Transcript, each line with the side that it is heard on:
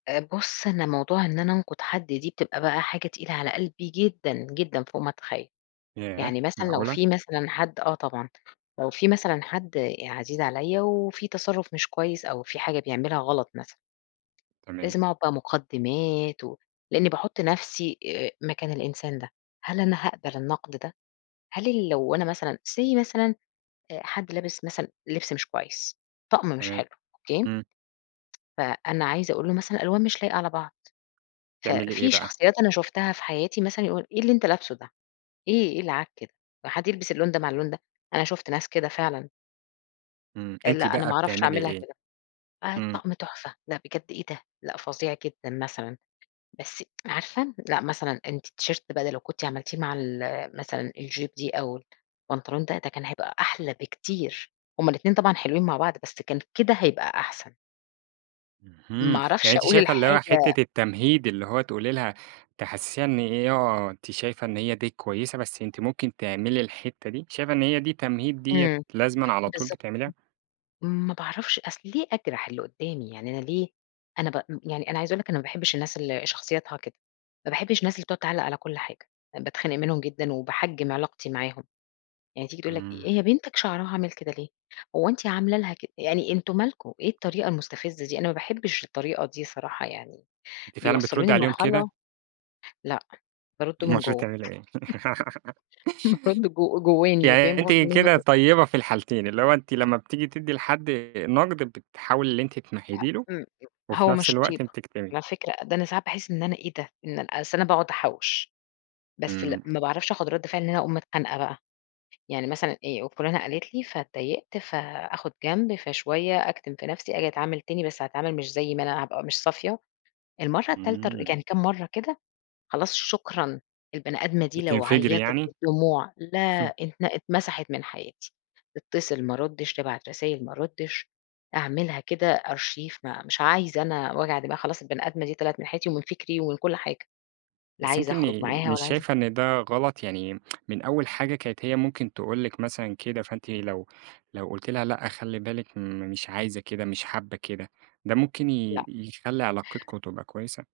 left: آآ بُصّ، أنا موضوع إن أنا أنقُد حد دي بتبقى بقى حاجة تقيلة على قلبي جدًا، جدًا، فوق ما تتخيّل.
right: ياه
left: يعني مثلًا لو
right: معقولة!
left: في مثلًا حد آه طبعًا لو في مثلًا حد عزيز عليَّ وفي تصرُّف مش كويس أو في حاجة بيعملها غلَط مثلًا.
right: تمام.
left: لازم أقعُد بقى مُقدِّمات ولإني باحُط نفْسي آآ مكان الإنسان ده، هل أنا هاقبَل النقد ده؟ هل اللي لو أنا مثلًا say مثلًا أ حد لابس مثلًا لِبس مش كويس، طقم مش
right: تمام،
left: حلو، أوكي.
right: امم.
left: فأنا عايزة أقول له مثلًا الألوان مش لايقة على بعض، ف
right: بتعملي إيه
left: في
right: بقى؟
left: شخصيات أنا شُفتها في حياتي مثلًا يقول "إيه اللي أنت لابسه ده إيه، إيه العك ده، هو حد يلبِس اللون ده مع اللون ده؟" أنا شُفت ناس كده فعلًا.
right: امم، أنتِ
left: لأ، أنا
right: بقى
left: ما أعرَفش
right: بتعملي
left: أعملها
right: إيه؟
left: كده. آه
right: امم.
left: الطقم تحفة! لأ بجد إيه ده! لأ فظيع جدًا مثلًا، بس عارفة لأ، مثلًا أنتِ الT-shirt بقى ده لو كنتِ عملتيه مع ال مثلًا الJupe دي أو البنطلون ده ده كان هيبقى أحلى بكتير، هُم الإتنين طبعًا حلوين مع بعض بس كان كده هيبقى أحسن. ما
right: اهم، يعني
left: أعرفش
right: أنتِ
left: أقول
right: شايفة اللي هو
left: الحاجة
right: حِتّة التمهيد اللي هو تقولي لها تحسّسيها إن إيه، آه، أنتِ شايفة إن هي دي كويسة بس أنتِ ممكن تعملي الحِتّة دي، شايفة إن هي دي تمهيد ديّة
left: امم
right: لازمًا على طول
left: بالضبط
right: بتعمليها؟
left: ما باعرفش أصْل ليه أجرَح اللي قُدّامي؟ يعني أنا ليه، أنا ب يعني أنا عايزة أقول لِك أنا ما باحبش الناس اللي شخصيتها كده، ما باحبش الناس اللي بتقعُد تعلّق على كل حاجة، باتخنق منهم جدًا وباحجم علاقتي معاهم، يعني تيجي تقول لك
right: امم.
left: "هي بنتك شعرها عامل كده ليه؟" هو أنتِ عاملة لها كد يعني، أنتم مالكم، إيه الطريقة المستفزِّة دي، أنا ما باحبش الطريقة دي الصراحة يعني،
right: أنتِ فعلًا
left: بيوصلّوني
right: بتردّي عليهم كده؟
left: لمرحلة، لأ بارُدّ من
right: المفروض
left: جوا
right: تعملي إيه؟
left: بارُدّ جو جوّاني
right: يعني
left: فاهم قصدي؟
right: أنتِ كده
left: [unintelligible]
right: طيبة في الحالتين، اللي هو أنتِ لما بتيجي تدّي لحد نقْد بتحاولي إن أنتِ تمهّدي
left: [unintelligible]
right: له
left: امم، امم،
right: وفي
left: هو
right: نفْس
left: مش
right: الوقت
left: طيبة
right: بتكتمي.
left: على فكرة، ده أنا ساعات باحس إن أنا إيه ده، أصْل أنا باقعُد أحوِّش بس
right: امم.
left: لأ، ما باعرفش آخُد رَد فِعل إن أنا أقوم متخانقة بقى، يعني مثلًا إيه، وفلانة قالِت لي فاتضايقت فاخد جنب، فشوية أكتِم في نفْسي آجي أتعامل تاني بس أتعامل مش زي ما أنا هابقى مش صافية، المرَّة التالتة، ر
right: امم.
left: يعني كام مرَّة كده خلاص شكرًا، البني آدمة دي لو
right: بتنفجري
left: عيّطِت
right: يعني؟
left: بالدموع لا، ات اتمسحت من حياتي، تتصل ما أرُدّش، تبعت رسايل ما أرُدّش أعملها كده Archive ما مش عايزة أنا وجع دماغ خلاص البني آدمة دي طلعت من حياتي ومن فِكري ومن كلّ حاجة، لا
right: بس
left: عايزة
right: أنتِ م
left: أخرج معاها
right: مش
left: ولا عايزة
right: شايفة إن ده غلط، يعني من أول حاجة كانت هي ممكن تقول لِك مثلًا كده فأنتِ لو لو قُلتِ لها لأ، خلّي بالِك أنا م مش عايزة كده، مش حابّة كده، ده ممكن ي
left: لأ.
right: يخلّي علاقتكم تبقى كويسة؟